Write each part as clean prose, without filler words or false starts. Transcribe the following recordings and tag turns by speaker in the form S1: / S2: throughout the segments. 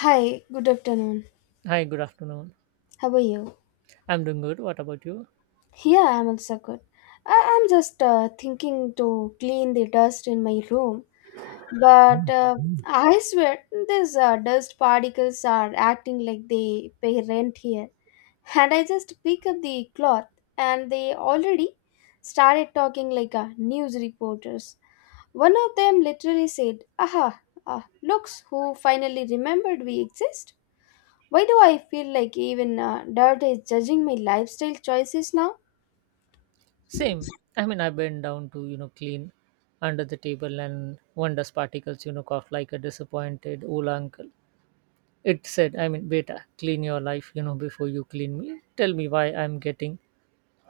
S1: Hi, good afternoon.
S2: Hi, good afternoon.
S1: How are you?
S2: I'm doing good. What about you?
S1: Yeah, I'm also good. I'm just thinking to clean the dust in my room, but I swear these dust particles are acting like they pay rent here. And I just pick up the cloth, and they already started talking like news reporters. One of them literally said, "Aha, ah, looks who finally remembered we exist." Why do I feel like even dirt is judging my lifestyle choices now?
S2: Same. I mean, I bent down to, clean under the table and one dust particles, coughed like a disappointed old uncle. It said, I mean, beta, clean your life, before you clean me. Tell me why I'm getting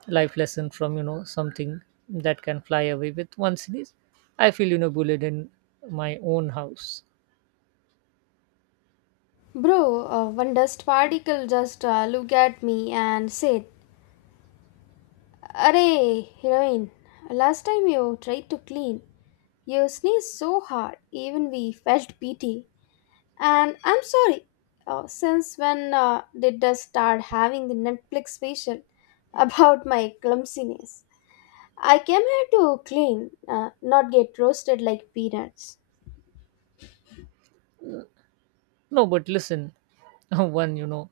S2: life lesson from, something that can fly away with one sneeze. I feel, bullied in my own house.
S1: Bro, one dust particle just looked at me and said, "Arey, heroine, last time you tried to clean, you sneezed so hard, even we felt pity." And I'm sorry, since when did dust start having the Netflix facial about my clumsiness? I came here to clean, not get roasted like peanuts.
S2: No, but listen, one,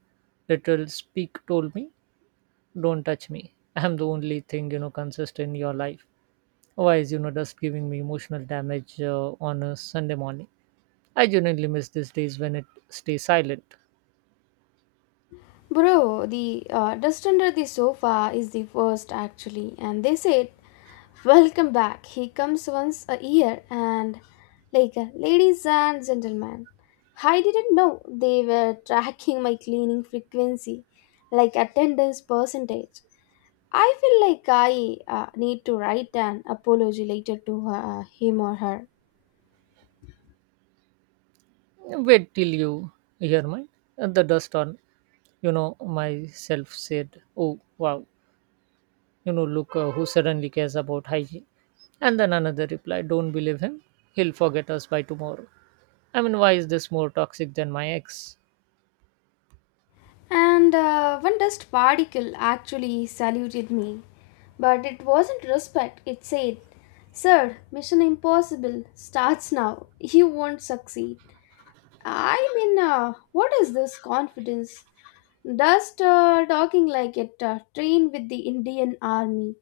S2: literal speak told me don't touch me. I'm the only thing consistent in your life. Why is just giving me emotional damage on a Sunday morning? I genuinely miss these days when it stays silent.
S1: Bro, the dust under the sofa is the worst actually, and they said, "Welcome back. He comes once a year," and like, ladies and gentlemen, I didn't know they were tracking my cleaning frequency, like attendance percentage. I feel like I need to write an apology later to him or her.
S2: Wait till you hear mine. And the dust on myself said, "Oh wow, look who suddenly cares about hygiene." And then another reply, "Don't believe him. He'll forget us by tomorrow." I mean, why is this more toxic than my ex?
S1: And one dust particle actually saluted me. But it wasn't respect, it said, "Sir, Mission Impossible starts now. You won't succeed." I mean, what is this confidence? Dust talking like it trained with the Indian Army.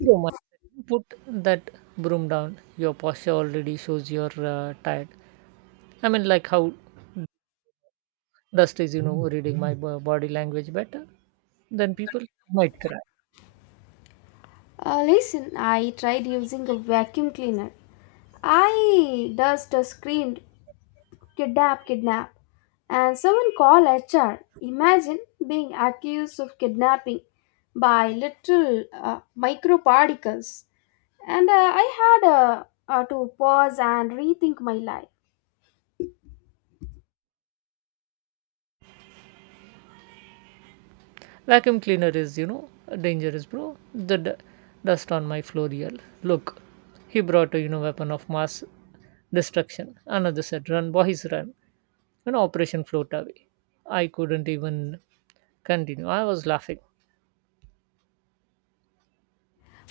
S2: Broom, I said. Put that broom down. Your posture already shows you're tired. I mean, like how dust is, reading my body language better, then people might cry.
S1: Listen, I tried using a vacuum cleaner. I dust screamed, "Kidnap, kidnap, and someone call HR." Imagine being accused of kidnapping by little microparticles. And I had to pause and rethink my life.
S2: Vacuum cleaner is, dangerous, bro. The dust on my floor, yell. Look, he brought a, weapon of mass destruction. Another said, run, boys, run. Operation Float Away. I couldn't even continue. I was laughing.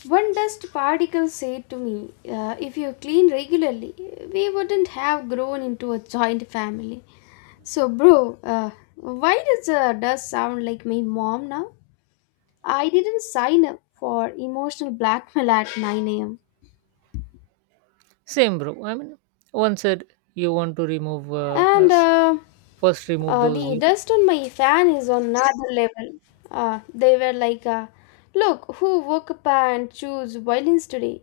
S1: One dust particle said to me, "If you clean regularly, we wouldn't have grown into a joint family." So, bro, why does dust sound like my mom now? I didn't sign up for emotional blackmail at 9 a.m.
S2: Same, bro. I mean, one said you want to remove
S1: And
S2: us. First, remove those.
S1: the dust on my fan is on another level. They were like, "Look, who woke up and chose violence today?"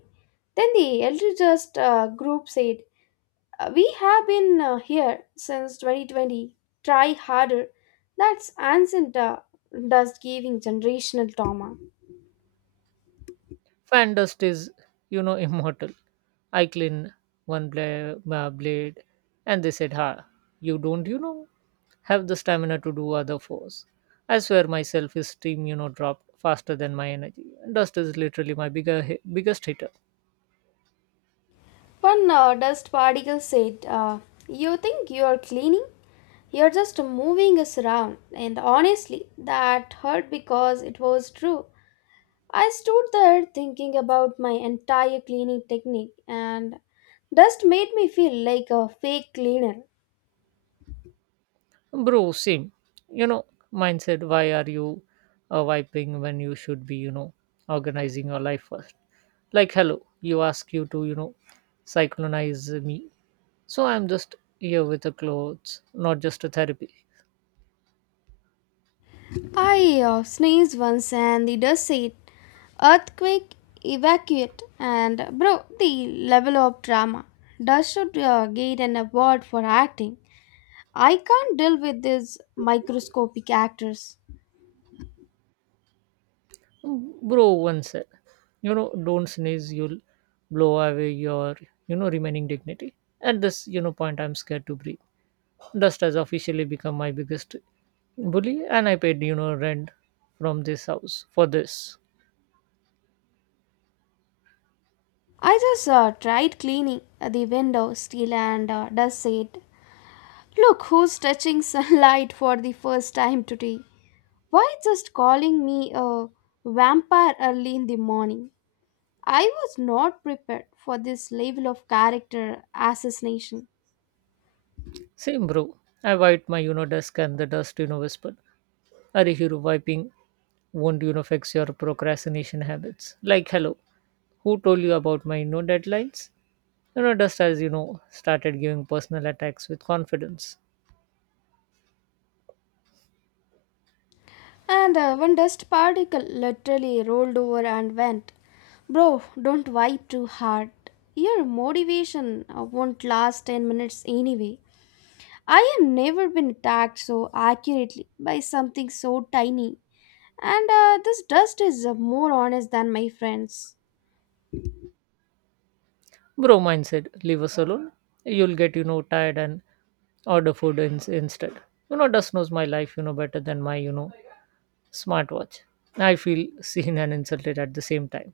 S1: Then the elder just group said, We have been here since 2020. Try harder." That's ancient dust giving generational trauma.
S2: Fan dust is, immortal. I clean one blade, and they said, "Ha, you don't, have the stamina to do other fours." I swear, my self steam, dropped faster than my energy. Dust is literally my biggest hitter,
S1: One dust particle said, "You think you are cleaning? You're just moving us around." And honestly, that hurt because it was true. I stood there thinking about my entire cleaning technique, and dust made me feel like a fake cleaner.
S2: bro. Same, you know, mine said, "Why are you wiping when you should be, organizing your life first?" Like, hello, you ask you to cyclonize me, so I'm just here with the clothes, not just a therapy.
S1: I sneezed once, and the dust said, "Earthquake, evacuate." And bro, the level of drama. Dust should get an award for acting. I can't deal with these microscopic actors.
S2: Bro, one said, don't sneeze, you'll blow away your remaining dignity. At this point, I'm scared to breathe. Dust has officially become my biggest bully, and I paid rent from this house for this.
S1: I just tried cleaning the window still and dust said, "Look who's touching sunlight for the first time today." Why just calling me a vampire early in the morning? I was not prepared for this level of character assassination.
S2: Same, bro. I wiped my, desk and the dust, whispered. Are hero wiping won't, fix your procrastination habits. Like, hello, who told you about my, deadlines? Dust has, started giving personal attacks with confidence.
S1: And one dust particle literally rolled over and went, "Bro, don't wipe too hard. Your motivation won't last 10 minutes anyway." I have never been attacked so accurately by something so tiny, and this dust is more honest than my friends.
S2: Bro, mine said, leave us alone. You'll get, tired and order food instead. Dust knows my life, better than my, smartwatch. I feel seen and insulted at the same time.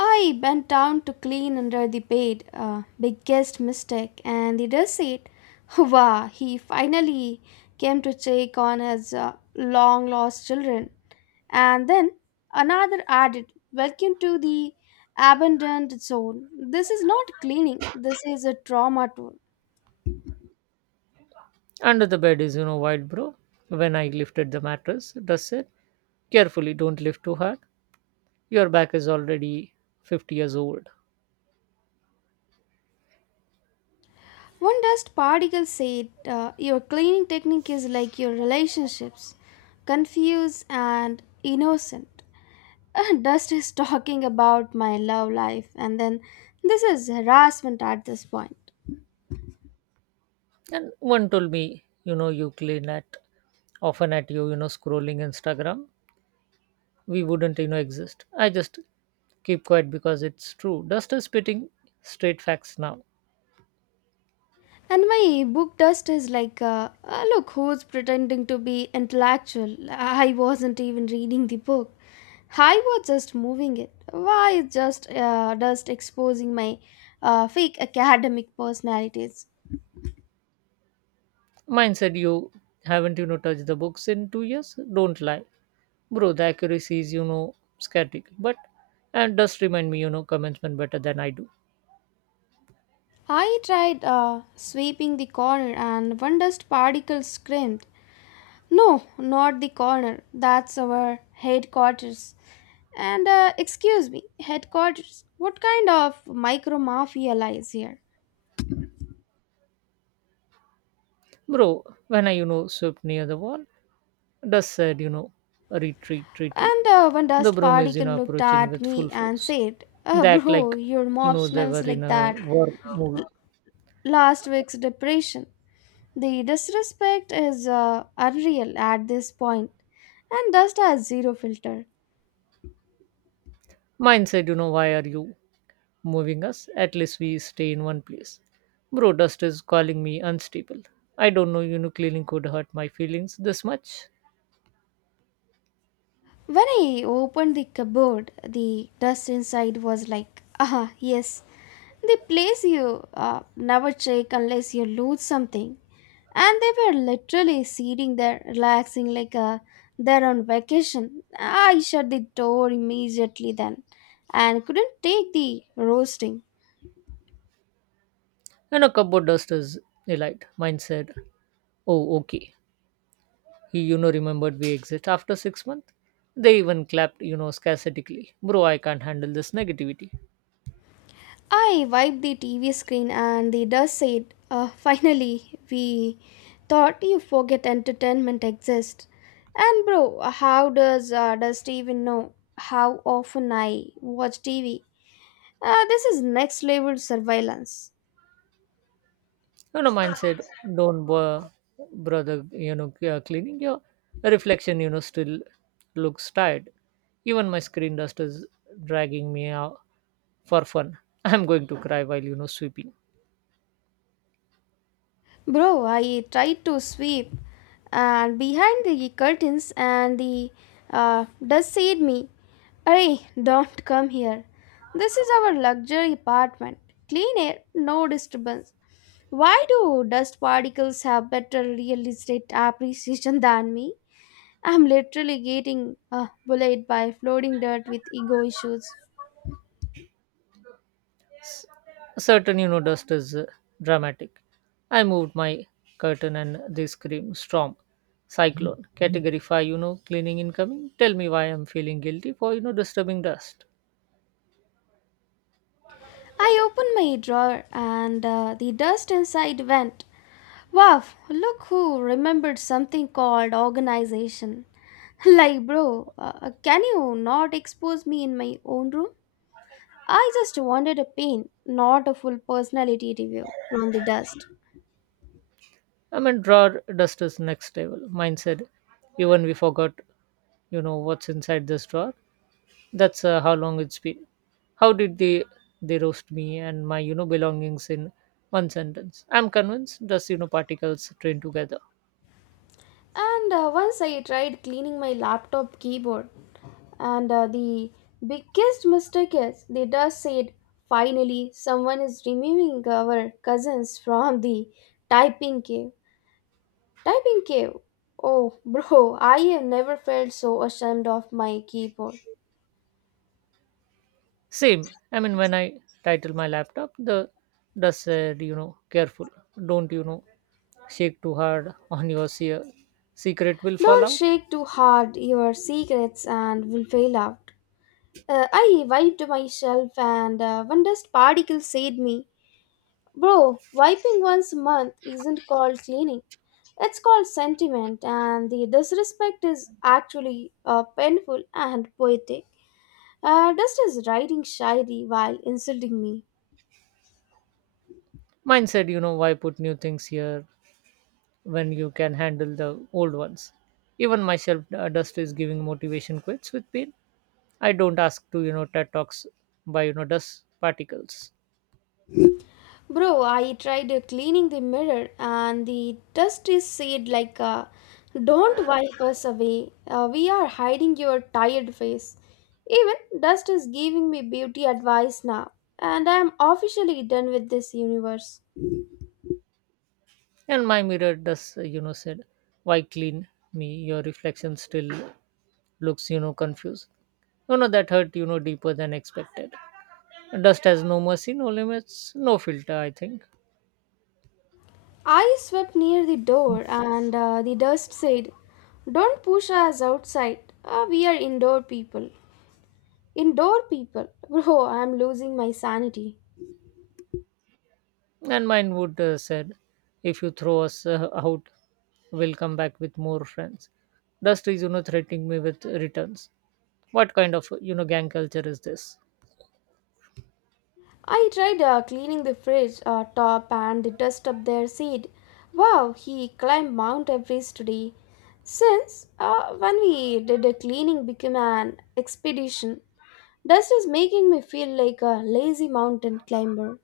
S1: I bent down to clean under the bed, biggest mistake, and the dust said, "Wow, he finally came to check on his long lost children." And then another added, "Welcome to the abandoned zone. This is not cleaning, this is a trauma tour."
S2: Under the bed is, wide, bro. When I lifted the mattress, Russ said, carefully, don't lift too hard. Your back is already 50 years old.
S1: One dust particle said, "Your cleaning technique is like your relationships, confused and innocent." And dust is talking about my love life, and then this is harassment at this point.
S2: And one told me, you clean at often at you, scrolling Instagram. We wouldn't, exist. I just keep quiet because it's true. Dust is spitting straight facts now.
S1: And my book dust is like, "Look who's pretending to be intellectual." I wasn't even reading the book. I was just moving it. Why is just dust exposing my fake academic personalities?
S2: Mine said, you haven't, touched the books in 2 years? Don't lie. Bro, the accuracy is, skeptical. But, and dust remind me, commencement better than I do.
S1: I tried sweeping the corner and one dust particle screamed, "No, not the corner, that's our headquarters." And excuse me, headquarters, what kind of micro mafia lies here?
S2: Bro, when I, swept near the wall, dust said, retreat, retreat.
S1: And one
S2: The
S1: dust
S2: broom is,
S1: particle looked
S2: approaching
S1: at
S2: with
S1: me
S2: full
S1: and
S2: force.
S1: said,
S2: They act
S1: "Bro,
S2: like,
S1: your mop
S2: they
S1: smells
S2: were in
S1: like
S2: a
S1: that
S2: war movie.
S1: last week's depression." The disrespect is unreal at this point, and dust has zero filter.
S2: Mine said, why are you moving us. At least we stay in one place. Bro, dust is calling me unstable. I don't know, cleaning could hurt my feelings this much.
S1: When I opened the cupboard, the dust inside was like, "Ah, yes, the place you never check unless you lose something." And they were literally sitting there, relaxing like they're on vacation. I shut the door immediately then and couldn't take the roasting.
S2: And a cupboard dust is elite. Mine said, oh, okay. He, remembered we exit after 6 months. They even clapped, scarcetically. Bro, I can't handle this negativity.
S1: I wiped the TV screen and the dust said, "Finally, we thought you forget entertainment exists." And bro, how does dust even know how often I watch TV? This is next level surveillance.
S2: Mine said, don't bother, brother, cleaning your reflection, still looks tired. Even my screen dust is dragging me out for fun. I'm going to cry while sweeping.
S1: Bro, I tried to sweep and behind the curtains and the dust said me, "Hey, don't come here. This is our luxury apartment. Clean air, no disturbance." Why do dust particles have better real estate appreciation than me? I'm literally getting bullied by floating dirt with ego issues.
S2: Certain dust is dramatic. I moved my curtain and they scream storm, cyclone, category 5. Cleaning incoming. Tell me why I'm feeling guilty for disturbing dust.
S1: I opened my drawer and the dust inside went, "Wow, look who remembered something called organization." Like, bro, can you not expose me in my own room? I just wanted a pain, not a full personality review from the dust.
S2: I mean, drawer dust is next level. Mine said, even we forgot what's inside this drawer. That's how long it's been. How did they roast me and my belongings in one sentence? I'm convinced dust particles train together.
S1: And once I tried cleaning my laptop keyboard, and the biggest mistake is the dust said, "Finally, someone is removing our cousins from the typing cave." Typing cave. Oh, bro, I have never felt so ashamed of my keyboard.
S2: Same. I mean, when I title my laptop, the does said, careful. Don't, shake too hard on your secret will fall
S1: "Don't
S2: out.
S1: shake too hard your secrets and will fail out." I wiped myself and one dust particle saved me. "Bro, wiping once a month isn't called cleaning. It's called sentiment," and the disrespect is actually painful and poetic. Dust is writing shayari while insulting me.
S2: Mine said, why put new things here when you can handle the old ones? Even my shelf dust is giving motivation quits with pain. I don't ask to, TED Talks by, dust particles.
S1: Bro, I tried cleaning the mirror and the dust is said like, "Don't wipe us away. We are hiding your tired face." Even dust is giving me beauty advice now, and I am officially done with this universe.
S2: And my mirror does, said, why clean me? Your reflection still looks, confused. That hurt, deeper than expected. Dust has no mercy, no limits, no filter, I think.
S1: I swept near the door and the dust said, "Don't push us outside. We are indoor people." Indoor people? Bro, I am losing my sanity.
S2: And mine would said, if you throw us out, we'll come back with more friends. Dust is, threatening me with returns. What kind of, gang culture is this?
S1: I tried cleaning the fridge top and the dust up there seed, "Wow, he climbed Mount Everest today." Since when we did a cleaning became an expedition, dust is making me feel like a lazy mountain climber.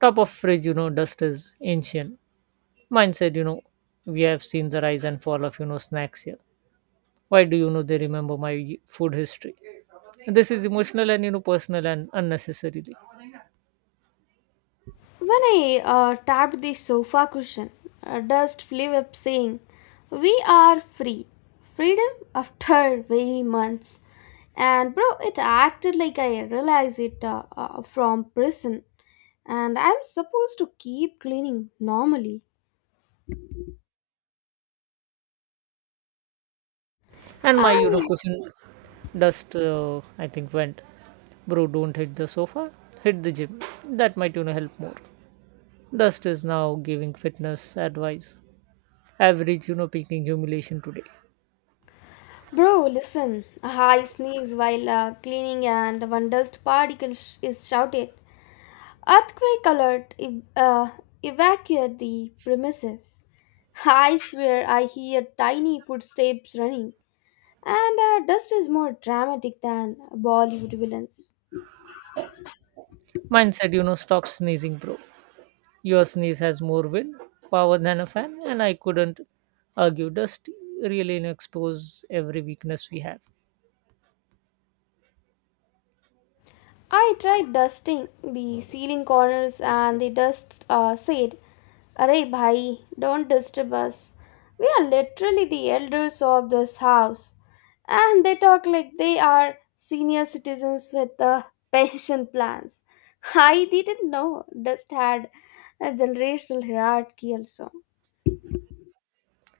S2: Top of fridge, dust is ancient. Mine said, we have seen the rise and fall of, snacks here. Why do they remember my food history? This is emotional and personal and unnecessarily.
S1: When I tapped the sofa cushion, dust flew up saying, "We are free. Freedom after very months." And bro, it acted like I realized it from prison, and I'm supposed to keep cleaning normally.
S2: And my
S1: I,
S2: cushion dust I think went. Bro, don't hit the sofa. Hit the gym. That might help more. Dust is now giving fitness advice. Average peaking humiliation today.
S1: Bro, listen. A high sneeze while cleaning and one dust particle sh- is shouted, "Earthquake alert! Evacuate the premises." I swear I hear tiny footsteps running, and dust is more dramatic than Bollywood villains.
S2: Mine said stop sneezing, bro. Your sneeze has more wind power than a fan, and I couldn't argue. Dust really expose every weakness we have.
S1: I tried dusting the ceiling corners, and the dust said, "Arey bhai, don't disturb us. We are literally the elders of this house." And they talk like they are senior citizens with pension plans. I didn't know Dust had a generational hierarchy also.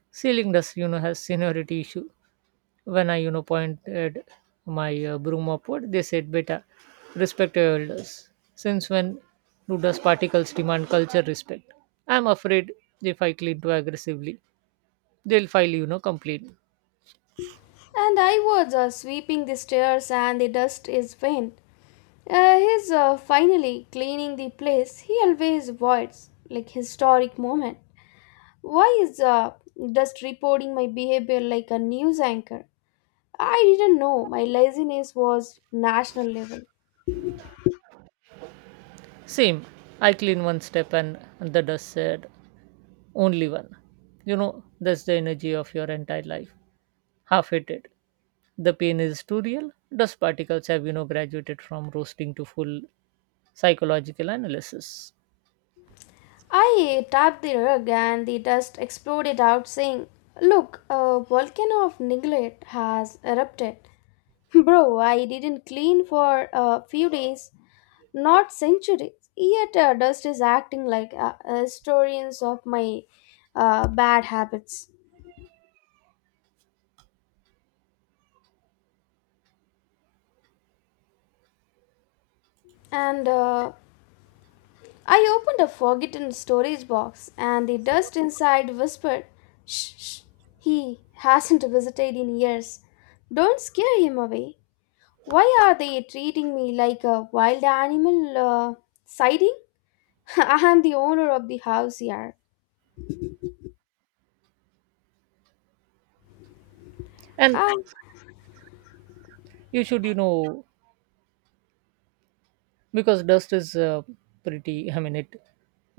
S2: Ceiling dust, has seniority issue. When I, pointed my broom upward, they said, "Beta, respect your elders." Since when do dust particles demand culture respect? I'm afraid if I clean too aggressively, they'll file, complaint.
S1: And I was sweeping the stairs and the dust is faint. "Uh, he's finally cleaning the place he always avoids," like historic moment. Why is just reporting my behavior like a news anchor? I didn't know my laziness was national level.
S2: Same, I clean one step and the dust said, "Only one." That's the energy of your entire life. Half hated. The pain is too real. Dust particles have, graduated from roasting to full psychological analysis.
S1: I tapped the rug and the dust exploded out, saying, "Look, a volcano of neglect has erupted." Bro, I didn't clean for a few days, not centuries. Yet, dust is acting like historians of my bad habits. And I opened a forgotten storage box, and the dust inside whispered, "Shh, shh, he hasn't visited in years. Don't scare him away." Why are they treating me like a wild animal siding? I am the owner of the house here.
S2: And
S1: I,
S2: you should, because dust is pretty, I mean, it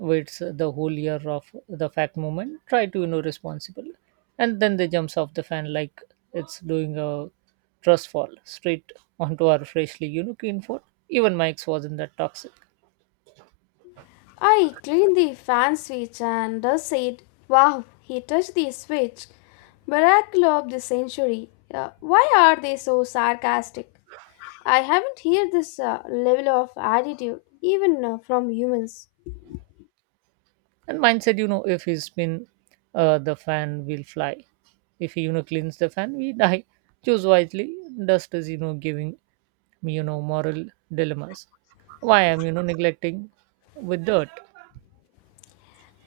S2: waits the whole year of the fact movement try to responsible, and then they jumps off the fan like it's doing a trust fall straight onto our freshly clean floor. Even Mike's wasn't that toxic.
S1: I cleaned the fan switch and dust said, "Wow, he touched the switch. Miracle of the century." Why are they so sarcastic? I haven't heard this level of attitude even from humans.
S2: And mine said, if he spin the fan will fly, if he cleans the fan we die. Choose wisely. Dust is giving me moral dilemmas. Why I'm neglecting with dirt.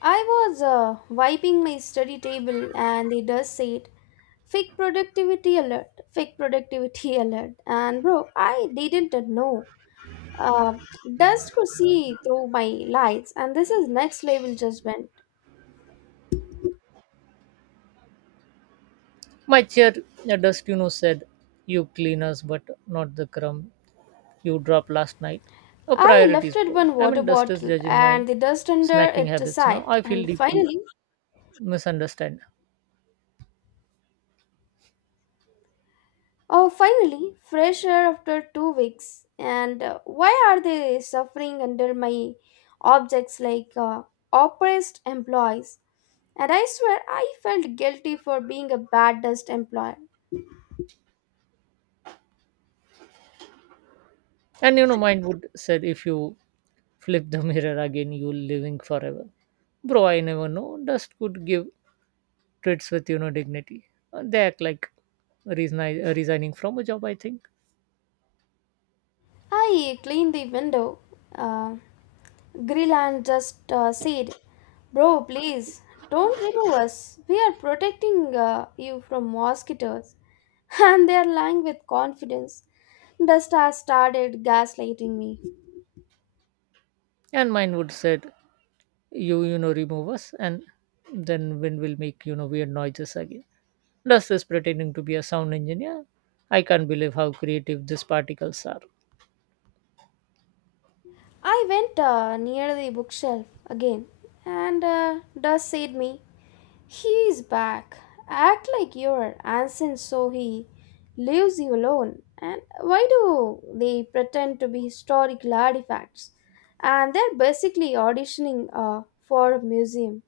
S1: I was wiping my study table and the dust said, "Fake productivity alert, fake productivity alert." And bro, I didn't know. Uh, dust could see through my lights, and this is next level judgment.
S2: My chair, a Dustino said, you clean us, but not the crumb you dropped last night. A
S1: I
S2: priorities,
S1: lifted
S2: bro.
S1: one
S2: I
S1: water
S2: mean, dust is
S1: bottle
S2: judging my
S1: and the dust under
S2: snacking
S1: it
S2: habits now.
S1: aside,
S2: I feel
S1: and,
S2: deeply
S1: "Finally,
S2: misunderstood.
S1: oh, finally, fresh air after 2 weeks." And why are they suffering under my objects like oppressed employees? And I swear I felt guilty for being a bad dust employer.
S2: And mine would said, if you flip the mirror again, you'll living forever. Bro, I never know. Dust could give treats with, dignity. They act like resigning from a job, I think.
S1: I cleaned the window, uh, grill, and just said, "Bro, please don't remove us. We are protecting you from mosquitoes." And they are lying with confidence. Dust has started gaslighting me.
S2: And mine would said, you know remove us and then when we'll make weird noises again. Does this pretending to be a sound engineer. I can't believe how creative these particles are.
S1: I went near the bookshelf again, and Dust said me, "He is back." Act like you're ancient so he leaves you alone. And why do they pretend to be historical artifacts? And they're basically auditioning for a museum.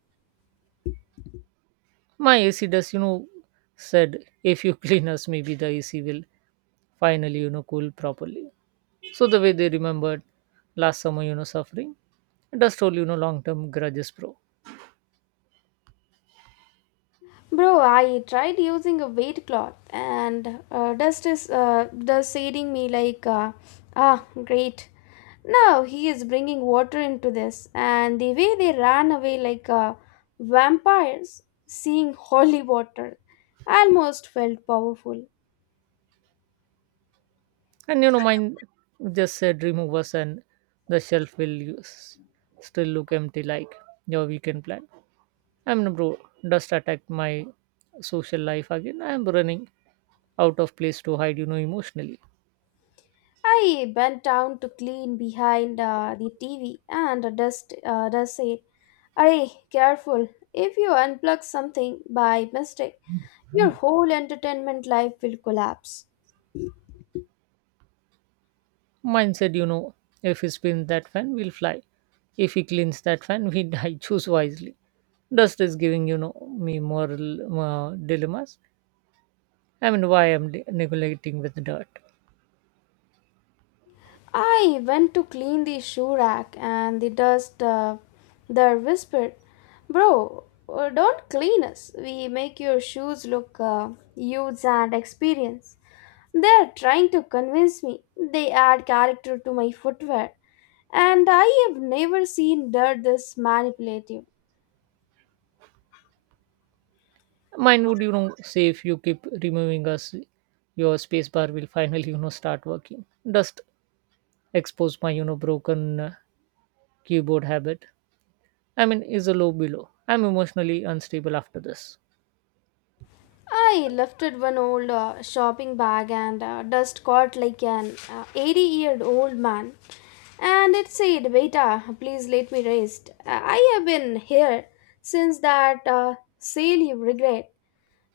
S2: My AC does said, if you clean us maybe the AC will finally cool properly. So the way they remembered last summer suffering. Does told long term grudges pro.
S1: Bro, I tried using a weight cloth and Dust saying me like, great. Now he is bringing water into this, and the way they ran away like vampires, seeing holy water, almost felt powerful.
S2: And mine just said, remove us and the shelf will use, still look empty like your weekend plan. I'm no bro. Dust attacked my social life again. I'm running out of place to hide, emotionally.
S1: I bent down to clean behind the TV, and a dust dust said, "Arey, careful! If you unplug something by mistake, your whole entertainment life will collapse."
S2: Mine said, if he spins that fan, we'll fly. If he cleans that fan, we die. Choose wisely. Dust is giving, me moral dilemmas. I mean, why I'm neglecting with dirt.
S1: I went to clean the shoe rack and the dust there whispered, Bro, don't clean us. We make your shoes look used and experienced. They're trying to convince me. They add character to my footwear. And I have never seen dirt this manipulative.
S2: Mine would, say if you keep removing us, your spacebar will finally, start working. Dust expose my, broken keyboard habit. I mean, is a low below. I'm emotionally unstable after this.
S1: I lifted one old shopping bag and dust caught like an 80-year-old man. And it said, Beta, please let me rest. I have been here since that sale you regret.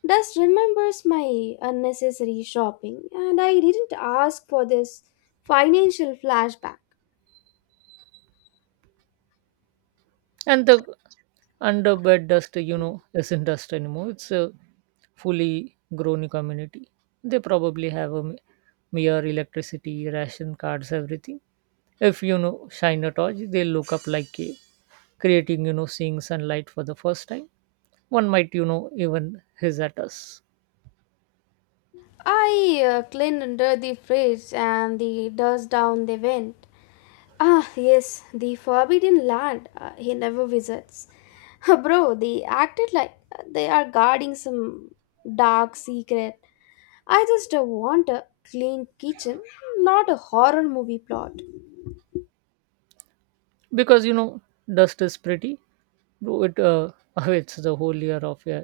S1: Dust remembers my unnecessary shopping, and I didn't ask for this financial flashback.
S2: And the underbed dust, isn't dust anymore. It's a fully grown community. They probably have a mere electricity, ration cards, everything. If shine a torch, they look up like cave, creating seeing sunlight for the first time. One might even hiss at us
S1: I cleaned under the fridge and the dust down they went. Ah, yes, the forbidden land he never visits. Bro, they acted like they are guarding some dark secret. I just want a clean kitchen, not a horror movie plot.
S2: because dust is pretty. Bro, it awaits the whole year of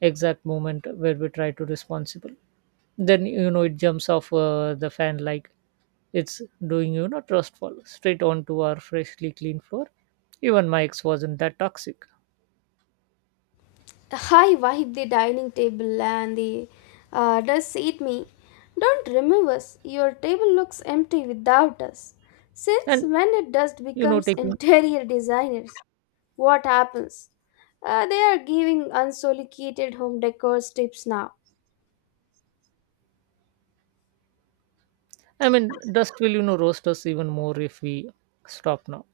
S2: exact moment where we try to responsible. Then it jumps off the fan like it's doing trustful straight onto our freshly clean floor. Even my ex wasn't that toxic,
S1: I wiped the dining table and the dust ate me. Don't remove us. Your table looks empty without us. Since
S2: and
S1: when did dust becomes
S2: taking.
S1: interior designers? What happens? They are giving unsolicited home decor tips now.
S2: I mean, dust will roast us even more if we stop now.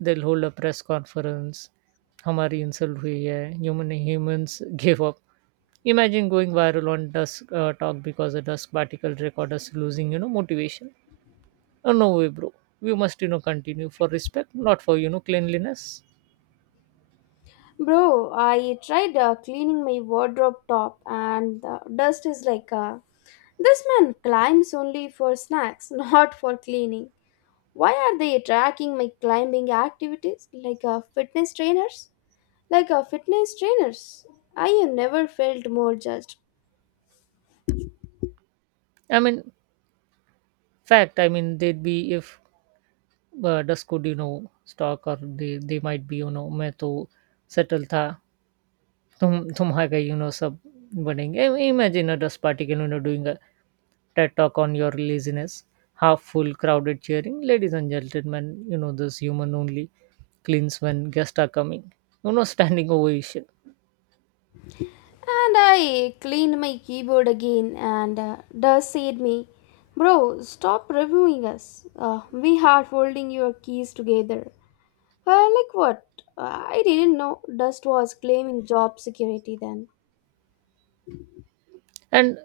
S2: They'll hold a press conference. हमारी insult हुई है human humans give up. Imagine going viral on dusk talk because a dusk particle record us losing motivation. Oh no way, bro. We must continue for respect, not for cleanliness.
S1: Bro, I tried cleaning my wardrobe top and the dust is like, this man climbs only for snacks, not for cleaning. Why are they tracking my climbing activities like fitness trainers? Like fitness trainers, I have never felt more judged.
S2: I mean, fact, I mean, they'd be if dusk could stalk, or they might be मैं तो settle था तुम Tumhaga, sub budding. Imagine a dust particle, doing a TED talk on your laziness. Half full, crowded, cheering. Ladies and gentlemen, this human only cleans when guests are coming. Standing ovation.
S1: And I cleaned my keyboard again, and Dust said me, Bro, stop reviewing us. We are holding your keys together. Like what? I didn't know Dust was claiming job security then.
S2: And,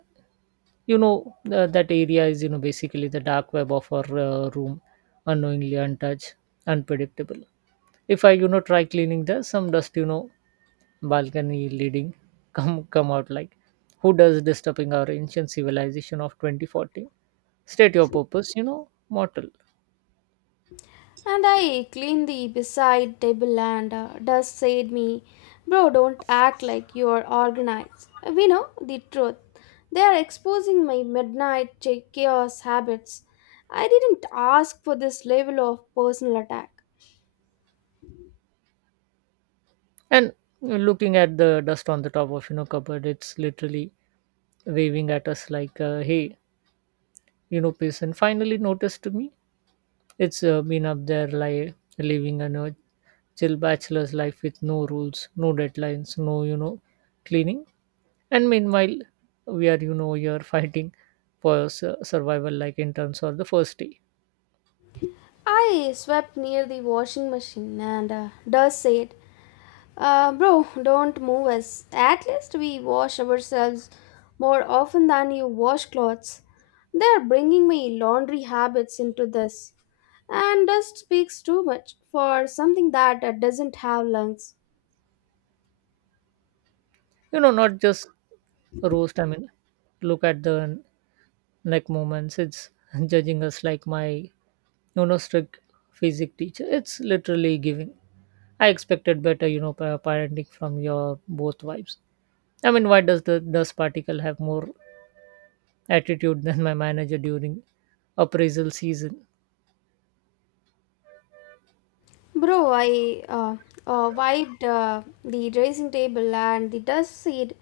S2: that area is, basically the dark web of our room, unknowingly untouched, unpredictable. If I, try cleaning there, some dust, balcony leading come out like who does disturbing our ancient civilization of 2040. State your purpose, mortal.
S1: And I cleaned the beside table and dust said me, bro, don't act like you're organized. We know the truth. They are exposing my midnight chaos habits. I didn't ask for this level of personal attack.
S2: And looking at the dust on the top of cupboard, it's literally waving at us like hey, patient finally noticed me. It's been up there like living a chill bachelor's life, with no rules, no deadlines, no cleaning. And meanwhile, we are you know you're fighting for survival like interns or the first day.
S1: I swept near the washing machine and dust said, bro, don't move us. At least we wash ourselves more often than you wash clothes. They are bringing my laundry habits into this. And dust speaks too much for something that doesn't have lungs.
S2: Not just roast, I mean, look at the neck movements. It's judging us like my strict physics teacher. It's literally giving, I expected better parenting from your both vibes. I mean, why does the dust particle have more attitude than my manager during appraisal season?
S1: Bro, I wiped the dressing table and the dust said,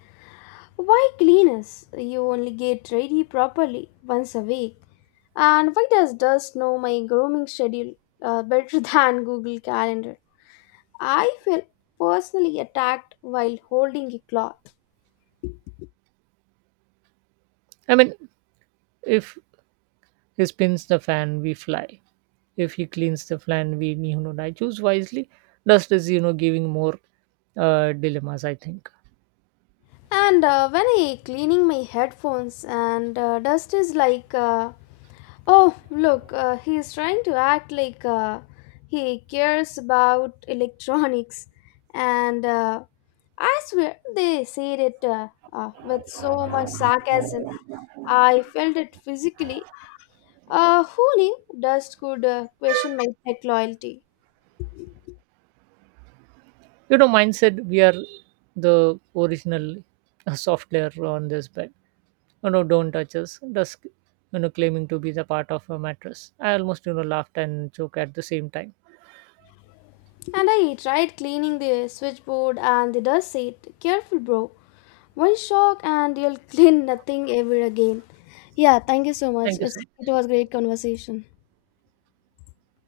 S1: Why clean us? You only get ready properly once a week. And why does dust know my grooming schedule better than Google Calendar? I felt personally attacked while holding a cloth.
S2: I mean, if he spins the fan we fly, if he cleans the fan we I choose wisely. Dust is giving more dilemmas, I think.
S1: And when I cleaning my headphones and dust is like, oh look, he is trying to act like he cares about electronics, and I swear they said it with so much sarcasm. I felt it physically. Who knew dust could question my tech loyalty?
S2: Mine said, we are the original software on this bed. Don't touch us. Does claiming to be the part of a mattress, I almost laughed and choked at the same time.
S1: And I tried cleaning the switchboard and the dust seat. Careful, bro. One shock and you'll clean nothing ever again. Yeah, thank you so
S2: Thank
S1: much.
S2: you so
S1: It was great conversation.